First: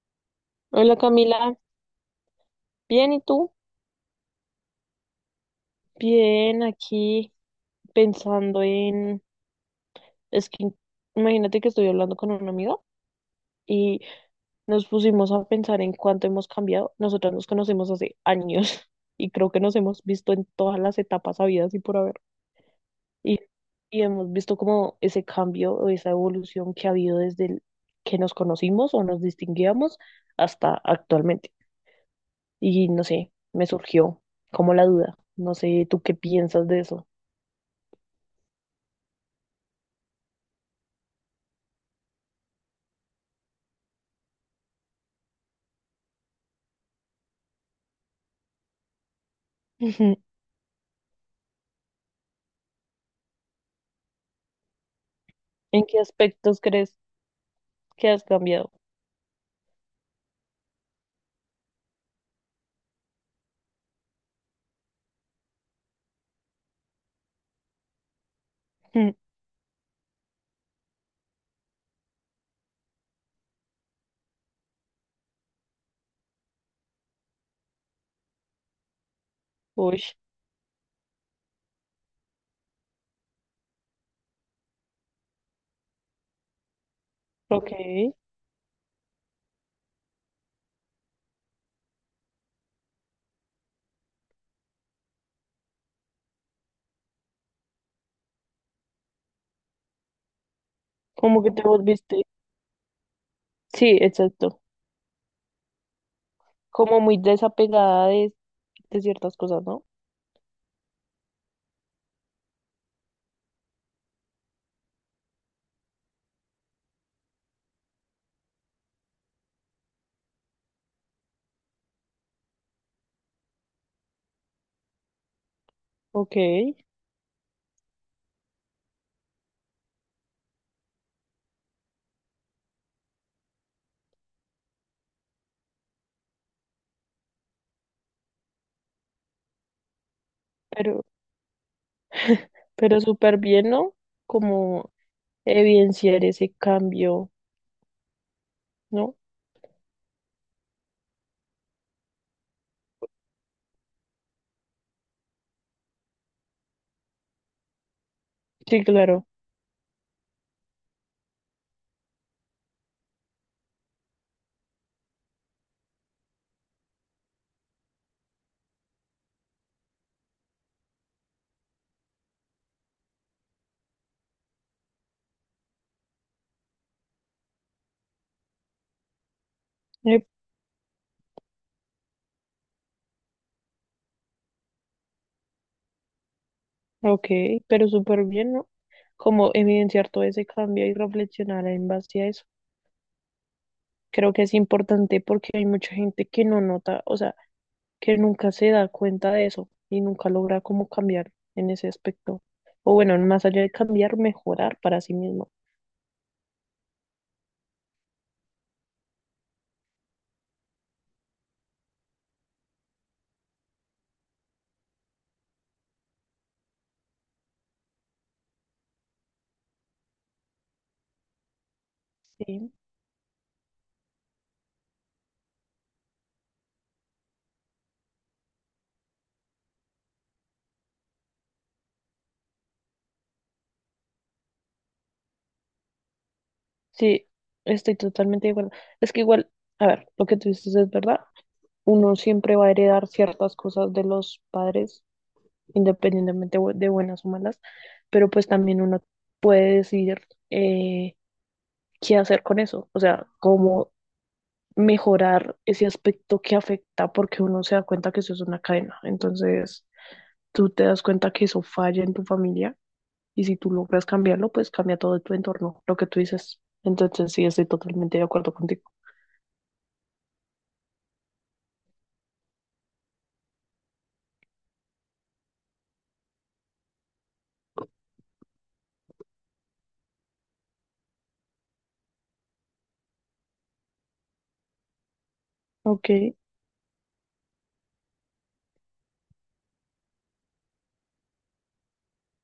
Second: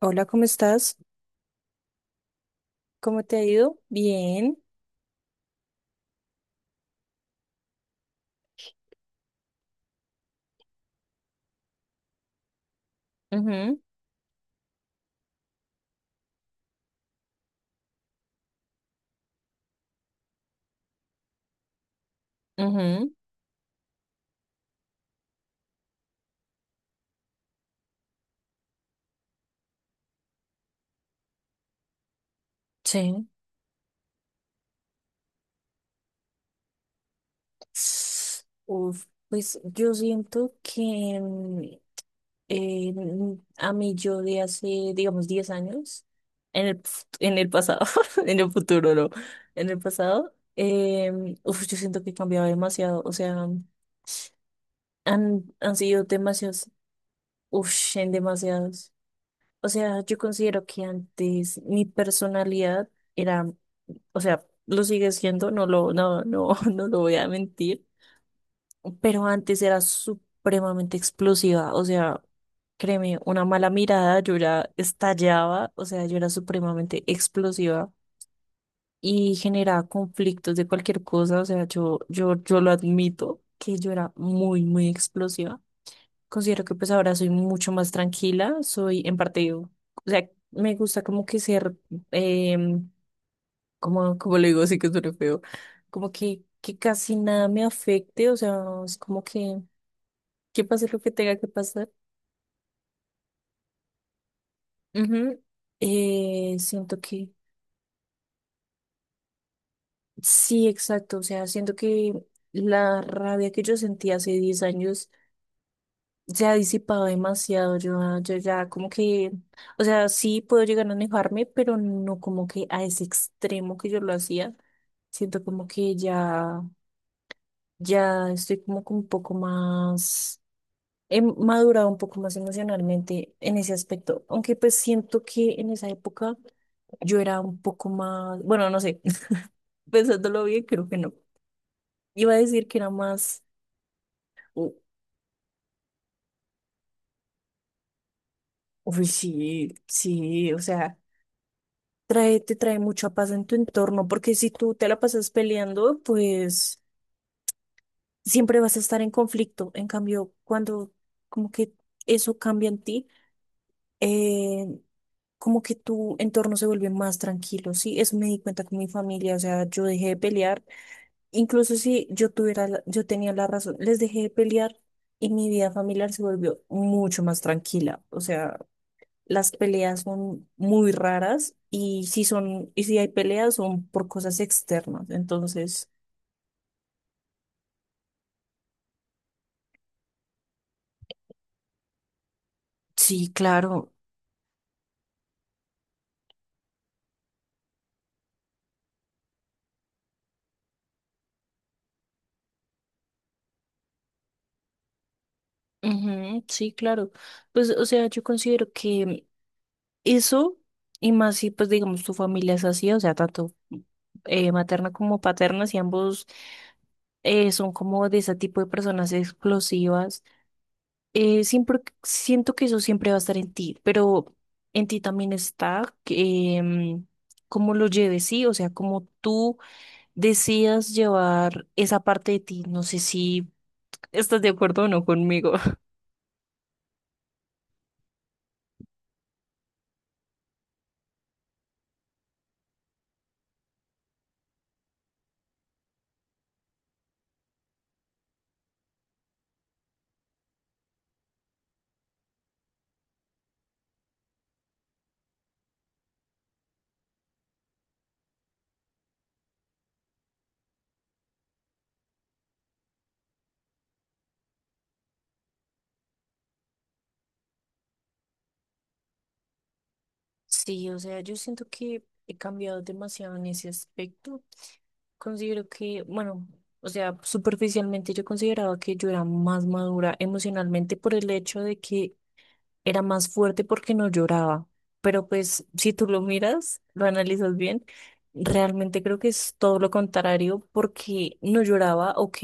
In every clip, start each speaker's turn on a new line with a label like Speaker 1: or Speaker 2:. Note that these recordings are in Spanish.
Speaker 1: Hola, ¿cómo estás?
Speaker 2: Hola Camila, bien, ¿y
Speaker 1: ¿Cómo te ha
Speaker 2: tú?
Speaker 1: ido? Bien.
Speaker 2: Bien, aquí pensando en... Es que imagínate que estoy hablando con un amigo
Speaker 1: Ujú,
Speaker 2: y nos pusimos a pensar en cuánto hemos cambiado. Nosotras nos conocemos hace años y creo que nos hemos visto en todas las etapas habidas y por haber.
Speaker 1: ujú,
Speaker 2: Y, y hemos visto como ese cambio o esa evolución que ha habido desde el que nos conocimos o nos distinguíamos hasta actualmente. Y no
Speaker 1: sí.
Speaker 2: sé, me surgió como la duda. No sé, ¿tú qué piensas de eso?
Speaker 1: Uf, pues yo siento que a mí yo de hace, digamos, 10 años, en el pasado, en el futuro, no, en el
Speaker 2: Ujú.
Speaker 1: pasado, uf, yo siento que he cambiado demasiado, o sea, han
Speaker 2: ¿En qué
Speaker 1: sido
Speaker 2: aspectos
Speaker 1: demasiados,
Speaker 2: crees
Speaker 1: uf,
Speaker 2: que
Speaker 1: en
Speaker 2: has cambiado?
Speaker 1: demasiados. O sea, yo considero que antes mi personalidad era, o sea, lo sigue siendo, no lo, no, no, no lo voy a mentir,
Speaker 2: Ujú.
Speaker 1: pero antes era supremamente explosiva, o sea, créeme, una mala mirada, yo ya estallaba, o sea, yo era supremamente explosiva y generaba
Speaker 2: Uy,
Speaker 1: conflictos de cualquier cosa, o sea, yo lo admito que yo era muy, muy explosiva. Considero que pues ahora soy
Speaker 2: ok.
Speaker 1: mucho más tranquila, soy en parte, o sea, me gusta como que ser, em, como le digo, sí que suena feo, como que casi nada me afecte, o sea, es como que pase lo que tenga
Speaker 2: Como
Speaker 1: que
Speaker 2: que te
Speaker 1: pasar.
Speaker 2: volviste. Sí, exacto.
Speaker 1: Ujú. Siento
Speaker 2: Como muy
Speaker 1: que,
Speaker 2: desapegada de ciertas cosas, ¿no?
Speaker 1: sí, exacto, o sea, siento que la rabia que yo sentí hace 10 años se ha disipado demasiado. Yo ya como que, o sea, sí puedo llegar a enojarme, pero no como que a ese extremo que yo lo hacía. Siento como que
Speaker 2: Ok.
Speaker 1: ya estoy como que un poco más, he madurado un poco más emocionalmente en ese aspecto. Aunque pues siento que en esa época yo era un poco más, bueno, no sé, pensándolo bien, creo que
Speaker 2: Pero,
Speaker 1: no. Iba a decir que era
Speaker 2: pero súper
Speaker 1: más,
Speaker 2: bien, ¿no?
Speaker 1: u-
Speaker 2: Como evidenciar ese cambio,
Speaker 1: uy,
Speaker 2: ¿no?
Speaker 1: sí, sí, o sea. Te trae mucha paz en tu entorno, porque si tú te la pasas peleando, pues siempre vas a
Speaker 2: Sí,
Speaker 1: estar en
Speaker 2: claro.
Speaker 1: conflicto. En cambio, cuando como que eso cambia en ti, eh, como que tu entorno se vuelve más tranquilo, ¿sí? Eso me di cuenta con mi familia, o sea, yo dejé de pelear, incluso si yo tuviera, yo tenía la razón, les dejé de pelear y mi vida familiar se volvió mucho más tranquila, o sea. Las peleas
Speaker 2: Eh,
Speaker 1: son muy raras y si hay peleas son por cosas externas. Entonces.
Speaker 2: Ok, pero súper bien, ¿no? Como evidenciar todo ese cambio y reflexionar en base a eso.
Speaker 1: Sí, claro.
Speaker 2: Creo que es importante porque hay mucha gente que no nota, o sea, que nunca se da cuenta de eso y nunca logra como cambiar en ese aspecto. O bueno, más allá de cambiar, mejorar para sí mismo.
Speaker 1: Ujú, sí, claro. Pues, o sea, yo considero que eso, y más si, pues, digamos, tu familia es así, o sea, tanto materna como paterna, si ambos son como de ese tipo de personas explosivas, siempre siento que
Speaker 2: Sí,
Speaker 1: eso siempre va a estar en ti, pero en ti también está que, cómo lo lleves, sí, o sea, cómo tú decidas llevar esa parte de ti. No sé si estás de acuerdo o no conmigo.
Speaker 2: sí, estoy totalmente de acuerdo. Es que igual, a ver, lo que tú dices es verdad. Uno siempre va a heredar ciertas cosas de los padres, independientemente de buenas o malas, pero pues también uno puede decidir eh, qué hacer con eso, o sea, cómo mejorar ese aspecto que afecta porque uno se da cuenta que eso es una cadena. Entonces, tú te das cuenta que eso falla en tu familia y si tú logras cambiarlo, pues cambia todo tu entorno, lo que tú dices. Entonces, sí, estoy totalmente de acuerdo contigo.
Speaker 1: Sí, o sea, yo siento que he cambiado demasiado en ese aspecto. Considero que, bueno, o sea, superficialmente yo consideraba que yo era más madura emocionalmente por el hecho de que era más fuerte porque no lloraba. Pero pues si tú
Speaker 2: Ok,
Speaker 1: lo miras, lo analizas bien, realmente creo que es todo lo contrario porque no lloraba, ok,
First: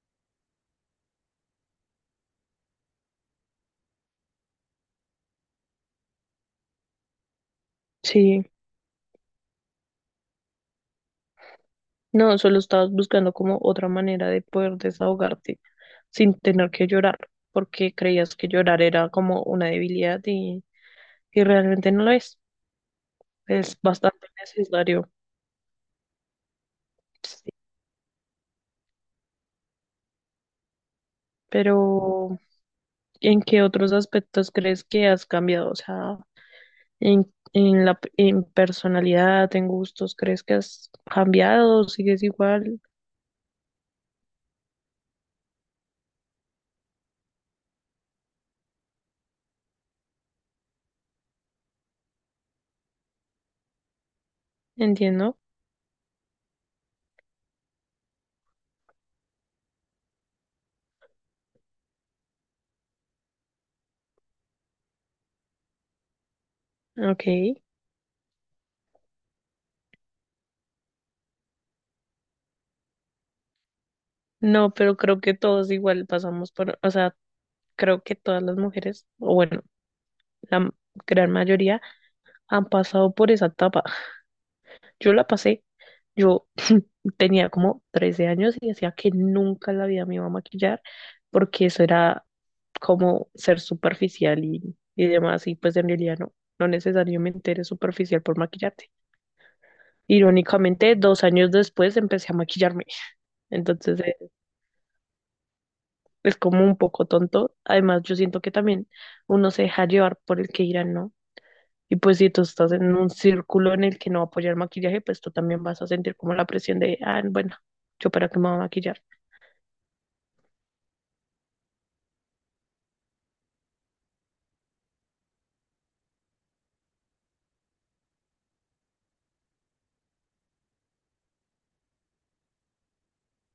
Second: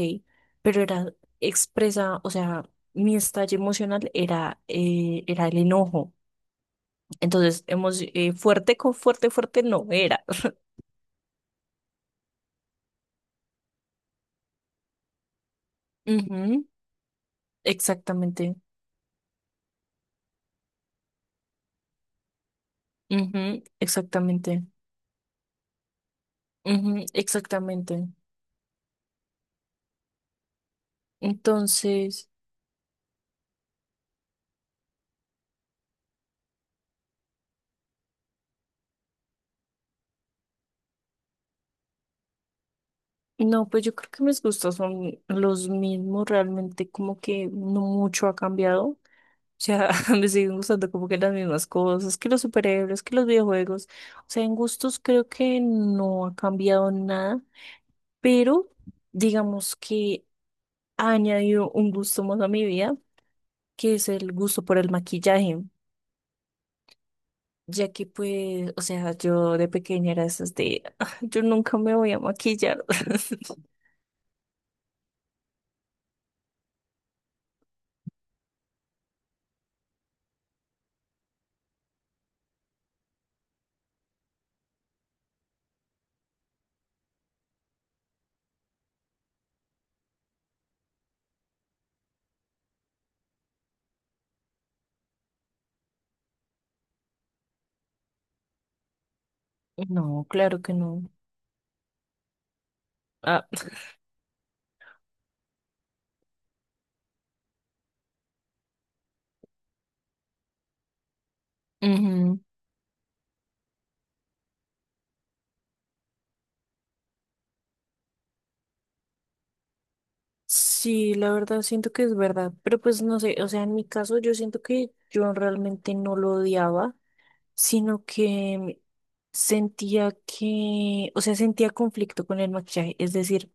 Speaker 1: pero era expresa, o sea, mi estallido emocional era el enojo. Entonces,
Speaker 2: sí.
Speaker 1: fuerte con fuerte, fuerte no era.
Speaker 2: No, solo estabas buscando como otra manera de poder desahogarte sin
Speaker 1: Ujú,
Speaker 2: tener que llorar, porque creías que
Speaker 1: exactamente.
Speaker 2: llorar era como una debilidad y realmente no lo es.
Speaker 1: Ujú,
Speaker 2: Es bastante
Speaker 1: exactamente.
Speaker 2: necesario.
Speaker 1: Ujú,
Speaker 2: Sí.
Speaker 1: exactamente. Entonces.
Speaker 2: Pero, ¿en qué otros aspectos crees que has cambiado? O sea, en personalidad, en gustos, ¿crees que has cambiado? ¿Sigues igual?
Speaker 1: No, pues yo creo que mis gustos son los mismos, realmente como que no mucho ha cambiado. O sea, me siguen gustando como que las mismas cosas, que los superhéroes, que los videojuegos. O sea, en gustos creo
Speaker 2: Entiendo.
Speaker 1: que no ha cambiado nada, pero digamos que ha añadido un gusto más a mi vida, que es el gusto por el maquillaje.
Speaker 2: Ok.
Speaker 1: Ya que pues, o sea, yo de pequeña era esas de, "Ah, yo nunca me voy a maquillar".
Speaker 2: No, pero creo que todos igual pasamos por, o sea, creo que todas las mujeres, o bueno, la gran mayoría han pasado por esa etapa. Yo la pasé, yo tenía como 13 años y decía que nunca en la vida me iba a maquillar porque eso era como ser superficial y demás y pues en realidad no, no necesariamente eres superficial por maquillarte.
Speaker 1: No, claro que
Speaker 2: Irónicamente,
Speaker 1: no.
Speaker 2: 2 años después empecé a maquillarme,
Speaker 1: Ah,
Speaker 2: entonces es como un poco tonto. Además, yo siento que también uno se deja llevar por el que dirán, ¿no? Y pues si
Speaker 1: ujú.
Speaker 2: tú estás en un círculo en el que no va a apoyar el maquillaje, pues tú también vas a sentir como la presión de, ah, bueno, yo para qué me voy a maquillar.
Speaker 1: Sí, la verdad siento que es verdad, pero pues no sé, o sea, en mi caso yo siento que yo realmente no lo odiaba, sino que sentía que, o sea, sentía conflicto con el maquillaje, es decir,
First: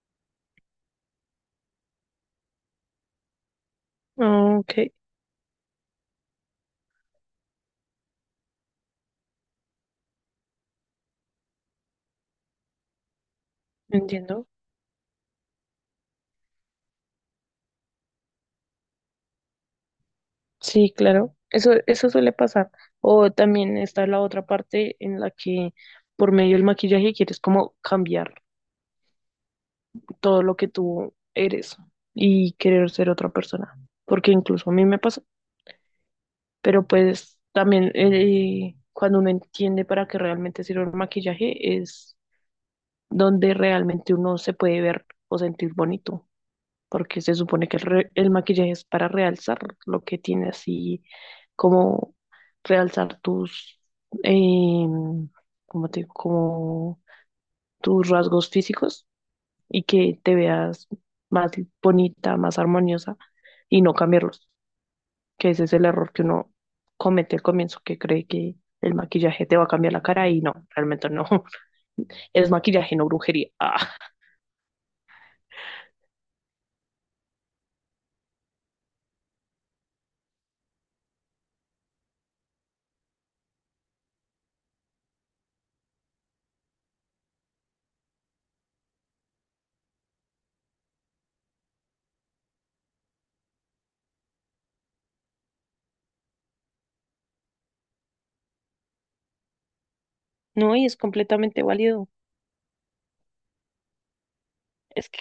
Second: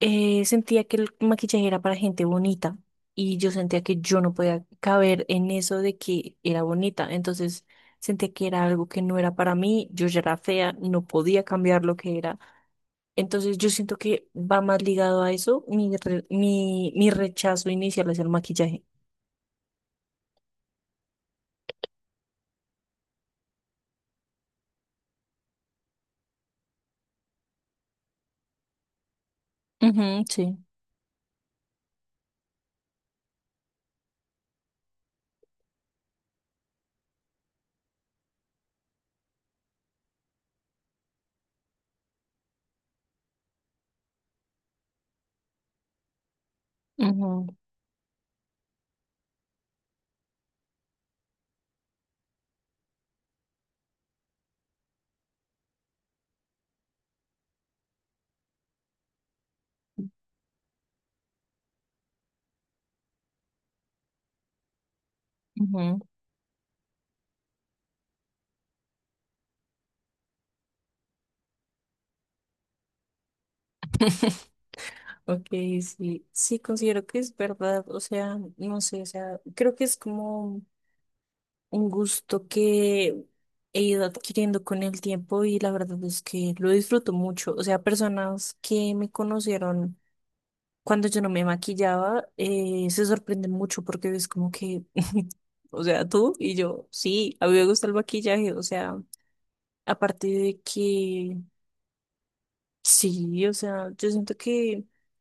Speaker 1: sentía que el maquillaje era para gente bonita y yo sentía que yo no podía
Speaker 2: Ok,
Speaker 1: caber en eso de que era bonita, entonces sentía que era algo que no era para mí, yo ya era fea, no podía cambiar lo que era, entonces yo siento que
Speaker 2: entiendo.
Speaker 1: va más ligado a eso mi rechazo inicial hacia el maquillaje.
Speaker 2: Sí, claro. Eso suele pasar. O también está la otra parte en la que por medio del maquillaje quieres como cambiar
Speaker 1: Ujú,
Speaker 2: todo lo
Speaker 1: sí.
Speaker 2: que tú eres y querer ser otra persona. Porque incluso a mí me pasa. Pero pues también cuando uno entiende para qué realmente sirve el maquillaje es donde realmente uno se puede ver o sentir bonito, porque se
Speaker 1: Ujú,
Speaker 2: supone que el maquillaje es para realzar lo que tienes así, como realzar tus, em, ¿cómo te digo? Como tus rasgos físicos y que te veas más bonita, más armoniosa y no cambiarlos, que ese es el
Speaker 1: ujú.
Speaker 2: error que uno comete al comienzo, que cree que el maquillaje te va a cambiar la cara y no, realmente no. Es maquillaje, no brujería.
Speaker 1: Ok, sí, sí, considero que es verdad, o sea, no sé, o sea, creo que es como un gusto que he ido adquiriendo con el tiempo y la verdad es que lo disfruto mucho, o sea, personas que me conocieron cuando yo no me maquillaba se sorprenden mucho porque es como que, o sea, tú y yo, sí, a mí me gusta el maquillaje, o sea, aparte de
Speaker 2: No, y es
Speaker 1: que,
Speaker 2: completamente válido.
Speaker 1: sí, o sea, yo siento que.
Speaker 2: Es que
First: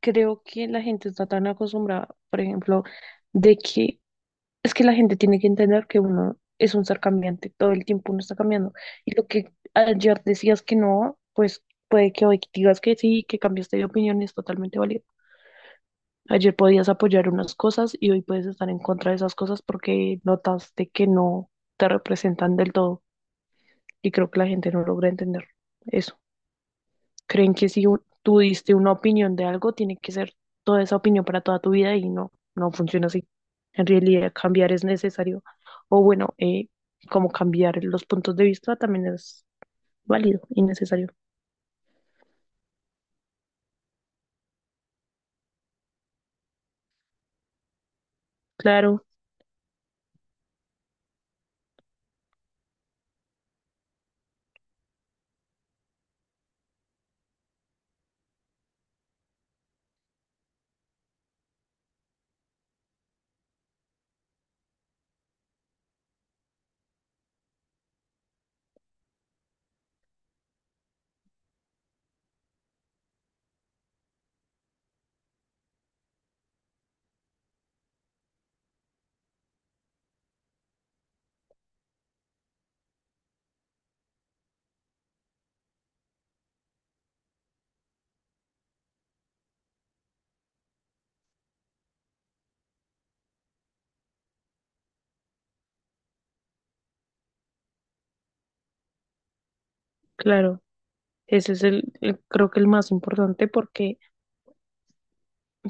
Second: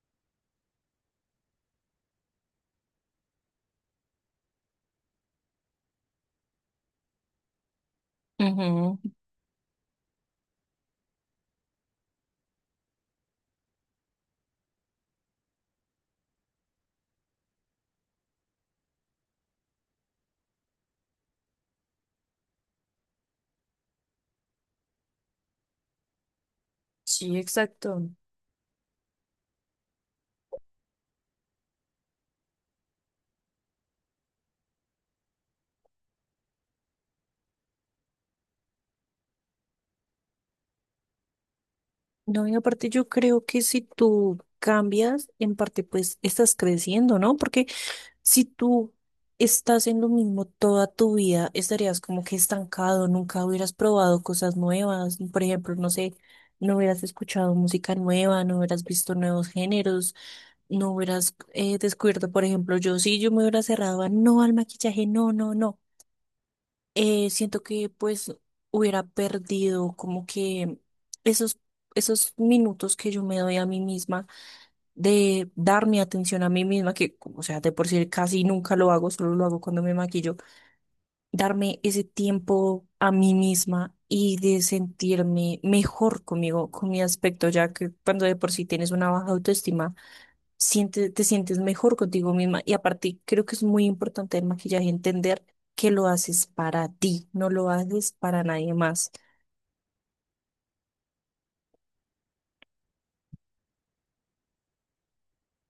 Speaker 2: creo que la gente está tan acostumbrada, por ejemplo, de que es que la gente tiene que entender que uno es un ser cambiante, todo el tiempo uno está cambiando.
Speaker 1: Ujú,
Speaker 2: Y lo que ayer decías que no, pues puede que hoy digas que sí, que cambiaste de opinión, es totalmente válido. Ayer podías apoyar unas cosas y hoy puedes estar en contra de esas cosas porque notaste que no te representan del todo. Y creo que la gente no logra entender eso.
Speaker 1: sí,
Speaker 2: Creen que si
Speaker 1: exacto.
Speaker 2: tú diste una opinión de algo, tiene que ser toda esa opinión para toda tu vida y no, no funciona así. En realidad, cambiar es necesario. O bueno, como cambiar los puntos de vista también es válido y necesario.
Speaker 1: No, y aparte yo creo que si tú cambias, en parte pues estás creciendo, ¿no? Porque si tú
Speaker 2: Claro,
Speaker 1: estás en lo mismo toda tu vida, estarías como que estancado, nunca hubieras probado cosas nuevas, por ejemplo, no sé, no hubieras escuchado música nueva, no hubieras visto nuevos géneros, no hubieras descubierto, por ejemplo, yo sí, yo me hubiera cerrado a no al maquillaje, no, no, no siento que pues hubiera perdido como que esos, esos minutos que yo me doy a mí misma de dar mi atención a mí misma, que o sea, de por sí casi nunca lo hago, solo lo hago cuando me maquillo, darme ese tiempo a mí misma y de sentirme mejor conmigo, con mi aspecto, ya que cuando de por sí tienes una baja autoestima, te sientes mejor contigo misma. Y aparte, creo que es muy importante el maquillaje entender que lo haces para ti, no lo haces para nadie más.
Speaker 2: claro. Ese es el creo que el más importante porque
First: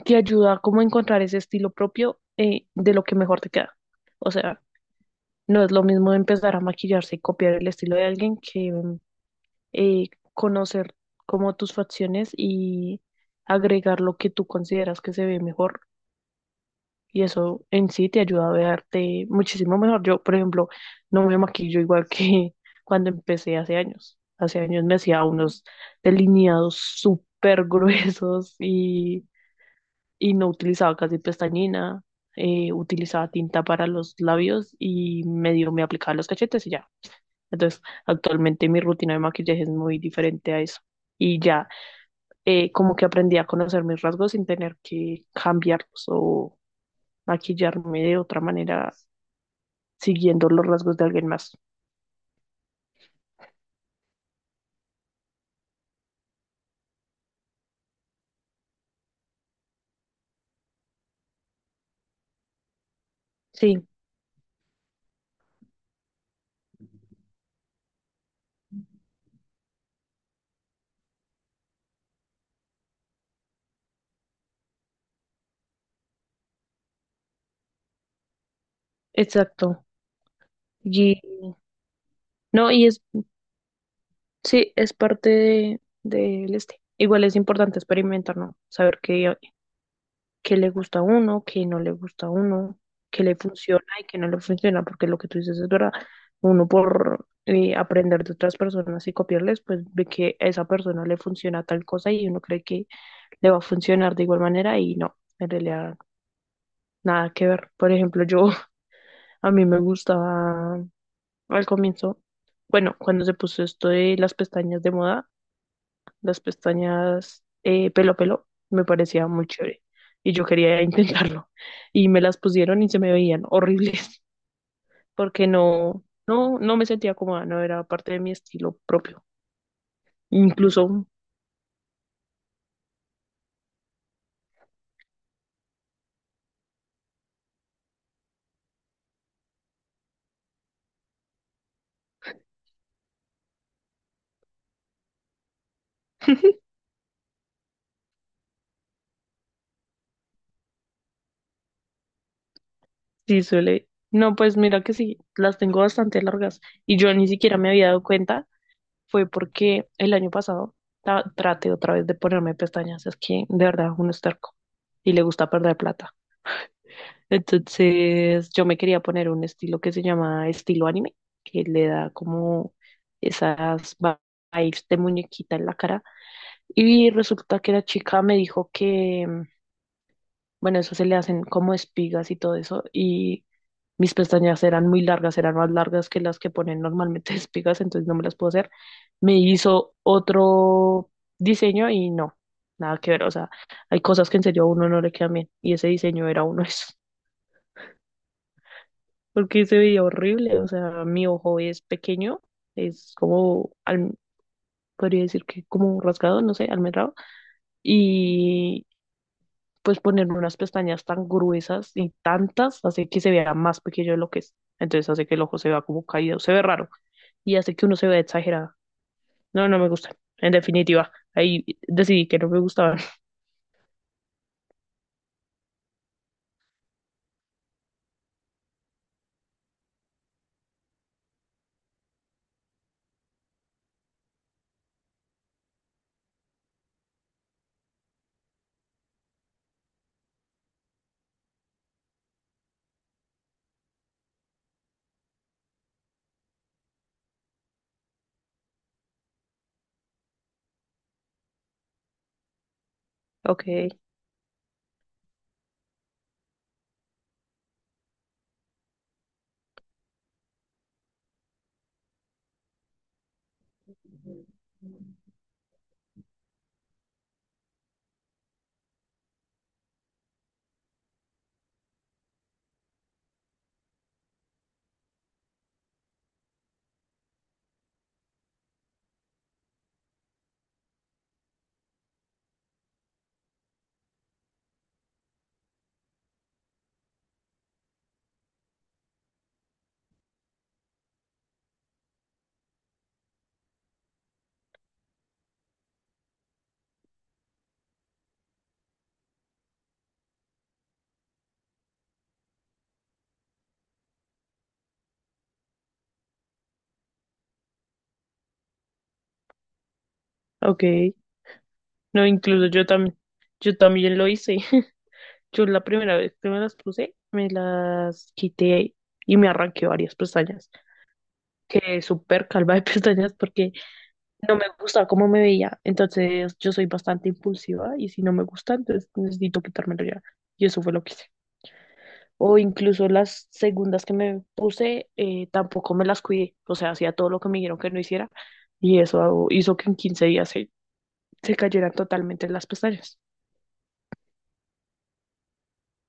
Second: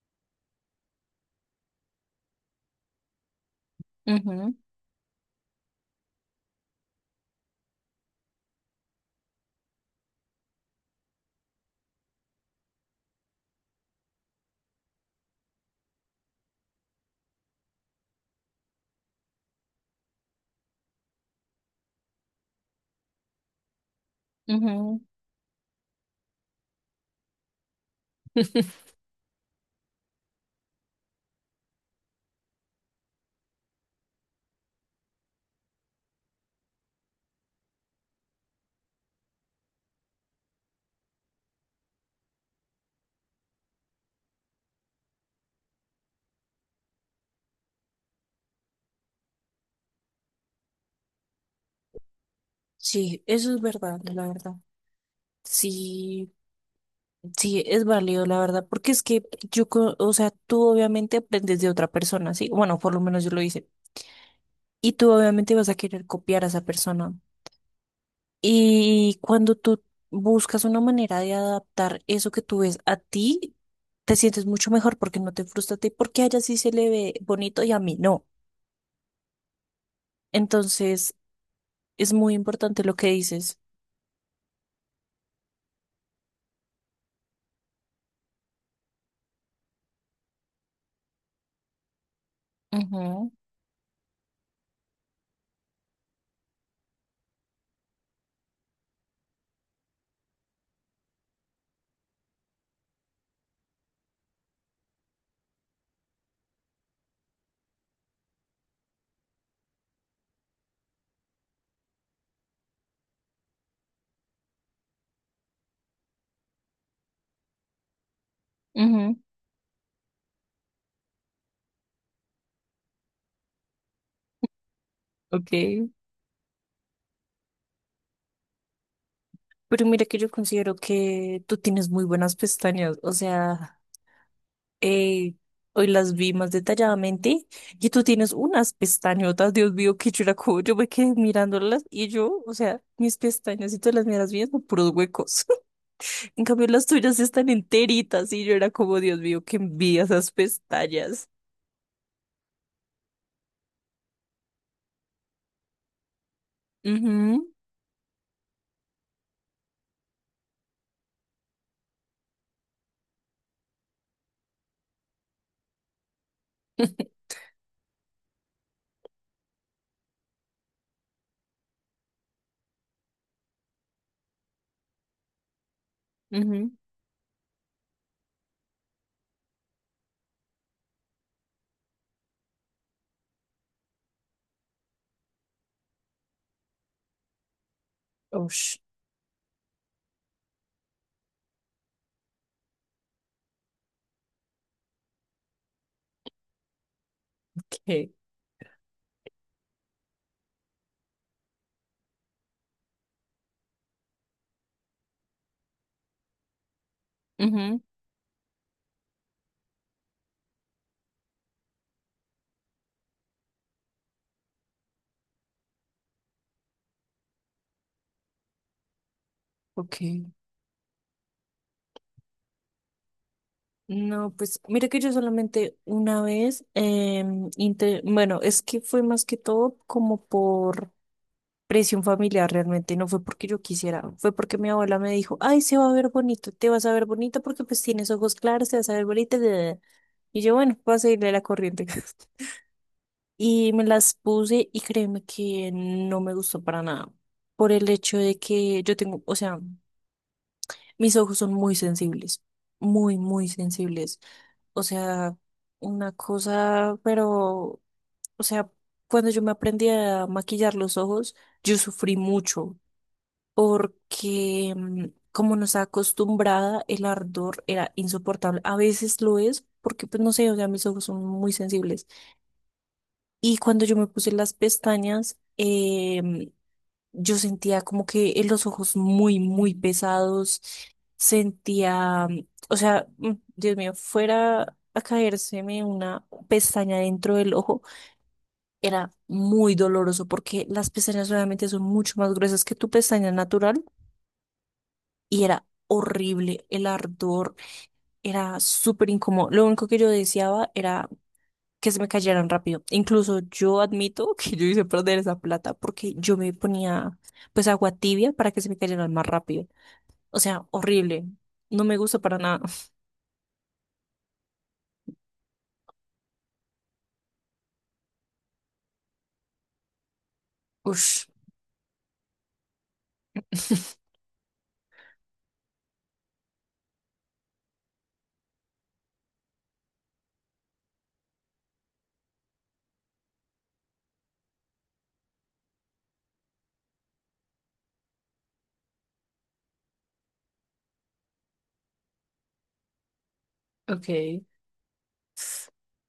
Speaker 2: te ayuda como a encontrar ese estilo propio de lo que mejor te queda. O sea, no es lo mismo empezar a maquillarse y copiar el estilo de alguien que conocer como tus facciones y agregar lo que tú consideras que se ve mejor. Y eso en sí te ayuda a verte muchísimo mejor. Yo, por ejemplo, no me maquillo igual que cuando empecé hace años.
Speaker 1: Ujú,
Speaker 2: Hace años
Speaker 1: ujú.
Speaker 2: me hacía unos delineados súper gruesos y no utilizaba casi pestañina. Utilizaba tinta para los labios y medio me aplicaba los cachetes y ya. Entonces, actualmente mi rutina de maquillaje es muy diferente a eso y ya como que aprendí a conocer mis rasgos sin tener que cambiarlos o maquillarme de otra manera siguiendo los rasgos de alguien más.
Speaker 1: Sí, eso es verdad, la verdad. Sí, sí, es válido, la verdad, porque es que yo, o sea, tú obviamente aprendes de otra persona, ¿sí? Bueno, por lo menos yo lo hice.
Speaker 2: Sí,
Speaker 1: Y tú obviamente vas a querer copiar a esa persona. Y cuando tú buscas una manera de adaptar eso que tú ves a ti, te sientes mucho mejor porque no te frustra a ti, porque a ella sí se le ve bonito y a mí no.
Speaker 2: exacto.
Speaker 1: Entonces,
Speaker 2: Y
Speaker 1: es muy
Speaker 2: no,
Speaker 1: importante
Speaker 2: y
Speaker 1: lo
Speaker 2: es,
Speaker 1: que dices.
Speaker 2: sí, es parte de, del este. Igual es importante experimentar, ¿no? Saber qué, qué le gusta a uno, qué no le gusta a uno, qué
Speaker 1: Ujú,
Speaker 2: le funciona y qué no le funciona, porque lo que tú dices es verdad. Uno por aprender de otras personas y copiarles, pues ve que a esa persona le funciona tal cosa y uno cree que le va a funcionar de igual manera y no, en realidad nada que ver. Por ejemplo, yo a mí me gustaba al comienzo, bueno, cuando se puso esto de las pestañas de moda, las pestañas pelo a pelo, me
Speaker 1: ujú,
Speaker 2: parecía muy chévere y yo quería intentarlo y me las pusieron y se me veían horribles porque
Speaker 1: ok.
Speaker 2: no, no, no me sentía cómoda, no era parte de mi estilo propio.
Speaker 1: Pero mira que yo considero
Speaker 2: Incluso
Speaker 1: que tú tienes muy buenas pestañas, o sea. Eh, Hoy las vi más detalladamente y tú tienes unas pestañotas, Dios mío, qué churaco. Yo me quedé mirándolas y yo, o sea, mis pestañas y tú las miras bien son puros huecos. En cambio, las tuyas están enteritas y yo era como, Dios mío, qué envidia esas pestañas.
Speaker 2: Sí, suele. No, pues mira que sí, las tengo bastante largas y yo ni
Speaker 1: Mhm.
Speaker 2: siquiera me había dado cuenta fue porque el año pasado traté otra vez de ponerme pestañas. Es que de verdad uno es terco y le gusta perder plata. Entonces yo me quería poner un estilo que se llama estilo anime, que le da como esas vibes de muñequita en la cara.
Speaker 1: Ujú.
Speaker 2: Y resulta que la chica me dijo que, bueno, eso se le hacen como espigas y todo eso. Y mis pestañas eran muy largas, eran más largas que las que ponen normalmente espigas, entonces no me las puedo hacer.
Speaker 1: Ush,
Speaker 2: Me hizo otro diseño y no, nada que ver. O sea, hay cosas que en serio a uno no le quedan bien. Y ese diseño era uno de esos.
Speaker 1: ok.
Speaker 2: Porque se veía horrible. O sea, mi ojo es pequeño, es como, podría decir que como rasgado, no sé, almendrado.
Speaker 1: Ujú,
Speaker 2: Y pues ponerme unas pestañas tan gruesas y tantas hace que se vea más pequeño de lo que es. Entonces hace que el ojo se vea como caído, se ve raro y hace que uno se vea exagerado. No, no me gusta.
Speaker 1: ok.
Speaker 2: En definitiva, ahí decidí que no me gustaban.
Speaker 1: No, pues mira que yo solamente una vez, bueno, es que fue más que todo como por presión familiar, realmente no fue porque yo quisiera, fue porque mi abuela me dijo, "Ay, se va a ver bonito, te vas a ver bonito porque pues tienes ojos claros, te vas a ver bonita, da, da, da". Y yo, bueno, voy a seguirle la corriente. Y me las puse y créeme que no me gustó para nada. Por el hecho de que yo tengo, o sea, mis ojos son muy sensibles, muy, muy
Speaker 2: Ok.
Speaker 1: sensibles. O sea, una cosa, pero, o sea, cuando yo me aprendí a maquillar los ojos, yo sufrí mucho porque como nos ha acostumbrada, el ardor era insoportable. A veces lo es, porque pues no sé, o sea, mis ojos son muy sensibles. Y cuando yo me puse las pestañas, yo sentía como que en los ojos muy, muy pesados, sentía, o sea, Dios mío, fuera a caérseme una pestaña dentro del ojo, era muy doloroso porque las pestañas realmente son mucho más gruesas que tu pestaña natural y era horrible, el ardor era súper incómodo. Lo único que yo deseaba era que se me cayeran rápido. Incluso yo admito que yo hice perder esa plata porque yo me ponía pues agua tibia para que se me cayeran más rápido. O sea,
Speaker 2: Ok.
Speaker 1: horrible. No me gusta
Speaker 2: No,
Speaker 1: para nada.
Speaker 2: incluso yo también lo hice. Yo la primera vez que me las puse, me las quité y me arranqué varias pestañas.
Speaker 1: Ush.
Speaker 2: Quedé súper calva de pestañas porque no me gustaba cómo me veía. Entonces yo soy bastante impulsiva y si no me gusta, entonces necesito quitármelo ya. Y eso fue lo que hice. O incluso las segundas que me puse, tampoco me las cuidé. O sea, hacía todo lo que me dijeron que no hiciera y eso hizo que en 15 días se cayeran totalmente las pestañas.
Speaker 1: Ok.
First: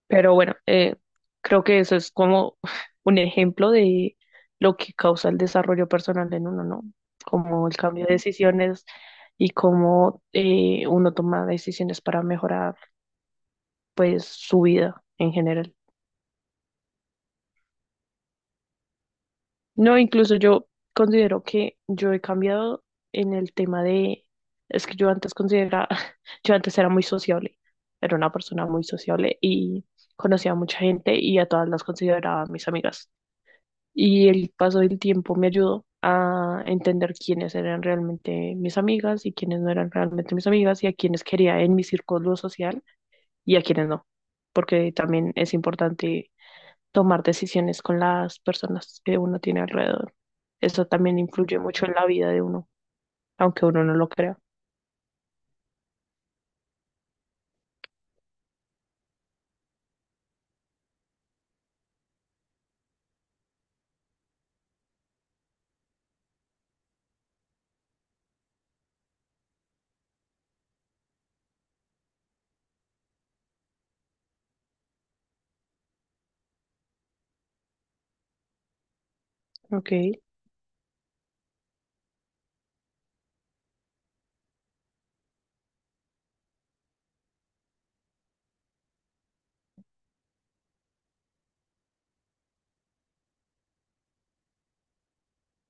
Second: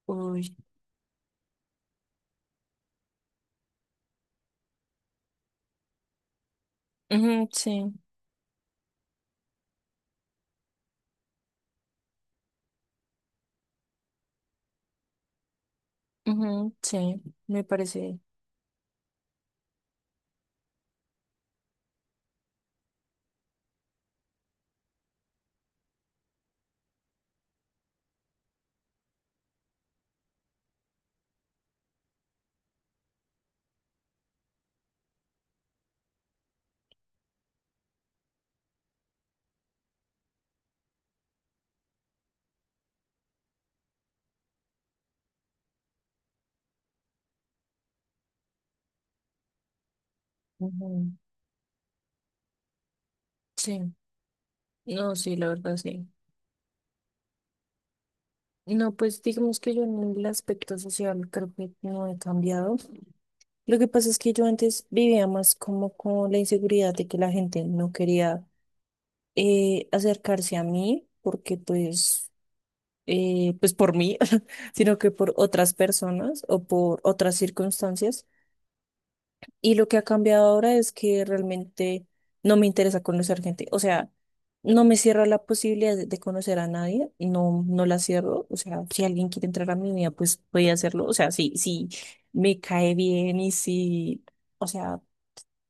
Speaker 2: Pero
Speaker 1: Uy.
Speaker 2: bueno, creo que eso es como un ejemplo de lo que causa el desarrollo personal en uno, ¿no?
Speaker 1: Ujú,
Speaker 2: Como el
Speaker 1: sí.
Speaker 2: cambio de decisiones y cómo uno toma decisiones para mejorar, pues, su vida en general.
Speaker 1: Ujú, sí. Me parece.
Speaker 2: No, incluso yo considero que yo he cambiado en el tema de, es que yo antes consideraba, yo antes era muy sociable, era una persona muy sociable y conocía a mucha gente y a todas las consideraba mis amigas. Y el paso del tiempo me ayudó a entender quiénes eran realmente mis amigas y quiénes no eran realmente mis amigas y a quiénes quería en mi círculo social y a quiénes no, porque también es importante tomar decisiones con las personas que uno tiene alrededor. Eso
Speaker 1: Ujú,
Speaker 2: también influye mucho en la vida de uno, aunque
Speaker 1: sí.
Speaker 2: uno no lo crea.
Speaker 1: No, sí, la verdad, sí. No, pues digamos que yo en el aspecto social creo que no he cambiado. Lo que pasa es que yo antes vivía más como con la inseguridad de que la gente no quería acercarse a mí porque pues, pues por mí, sino que por otras personas o por otras circunstancias. Y lo
Speaker 2: Ok,
Speaker 1: que ha cambiado ahora es que realmente no me interesa conocer gente. O sea, no me cierro a la posibilidad de conocer a nadie, no, no la cierro. O sea, si alguien quiere entrar a mi vida, pues voy a hacerlo. O sea, si me cae bien y si, o sea,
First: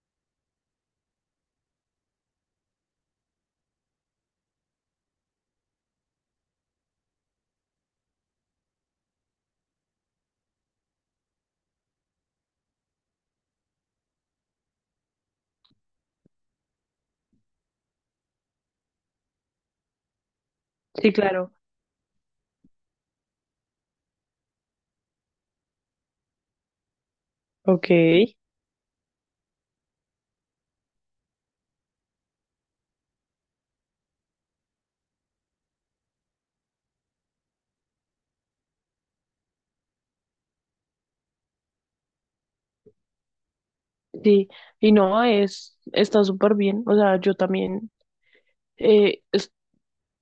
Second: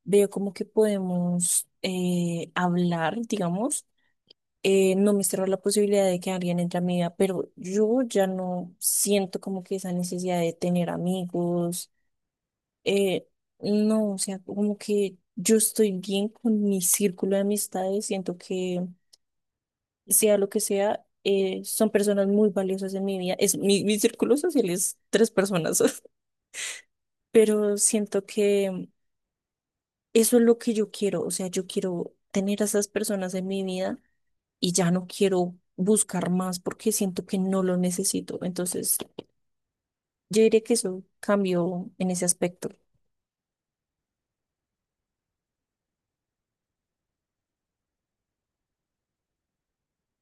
Speaker 1: veo como que podemos hablar, digamos. No me cierro a la posibilidad de que alguien entre a mi vida, pero yo ya no siento como que esa necesidad de tener amigos, eh, no, o sea, como que yo estoy bien con mi círculo de amistades, siento que sea lo que sea,
Speaker 2: sí, claro.
Speaker 1: son personas muy valiosas en mi vida. Es, mi círculo social es tres personas, pero
Speaker 2: Ok,
Speaker 1: siento que eso es lo que yo quiero, o sea, yo quiero tener a esas personas en mi vida y ya no quiero buscar más porque siento que no lo necesito. Entonces, yo diría que eso cambió en ese aspecto.
Speaker 2: sí. Y no, es, está súper bien. O sea, yo también eh es-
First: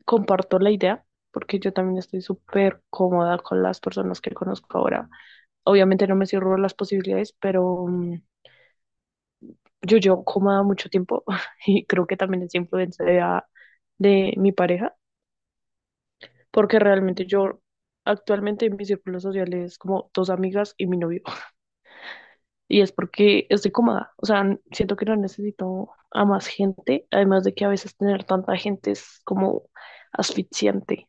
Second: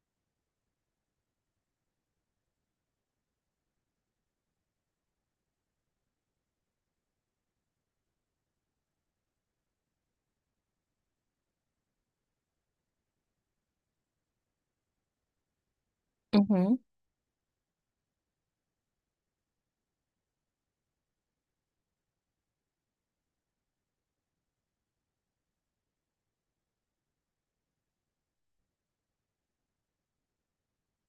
Speaker 2: comparto la idea porque yo también estoy súper cómoda con las personas que conozco ahora. Obviamente no me cierro las posibilidades, pero yo cómoda mucho tiempo y creo que también es influencia de, de mi pareja, porque realmente yo actualmente en mi círculo social es como dos amigas y mi novio. Y es porque estoy cómoda, o sea, siento que no necesito a más gente, además de que a veces tener tanta gente es como asfixiante.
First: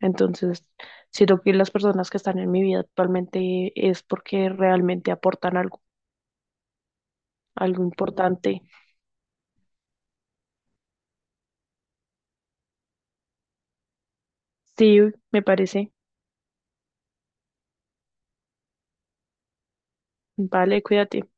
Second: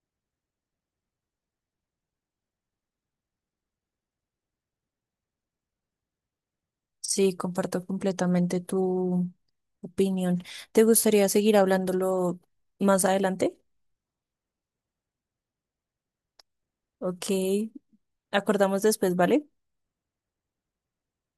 Speaker 2: Entonces, siento que las personas que están en mi vida actualmente es porque realmente aportan algo,
Speaker 1: Sí,
Speaker 2: algo
Speaker 1: comparto completamente
Speaker 2: importante.
Speaker 1: tu opinión. ¿Te gustaría seguir hablándolo más adelante?
Speaker 2: Sí, me parece.
Speaker 1: Ok, acordamos después, ¿vale?
Speaker 2: Vale, cuídate.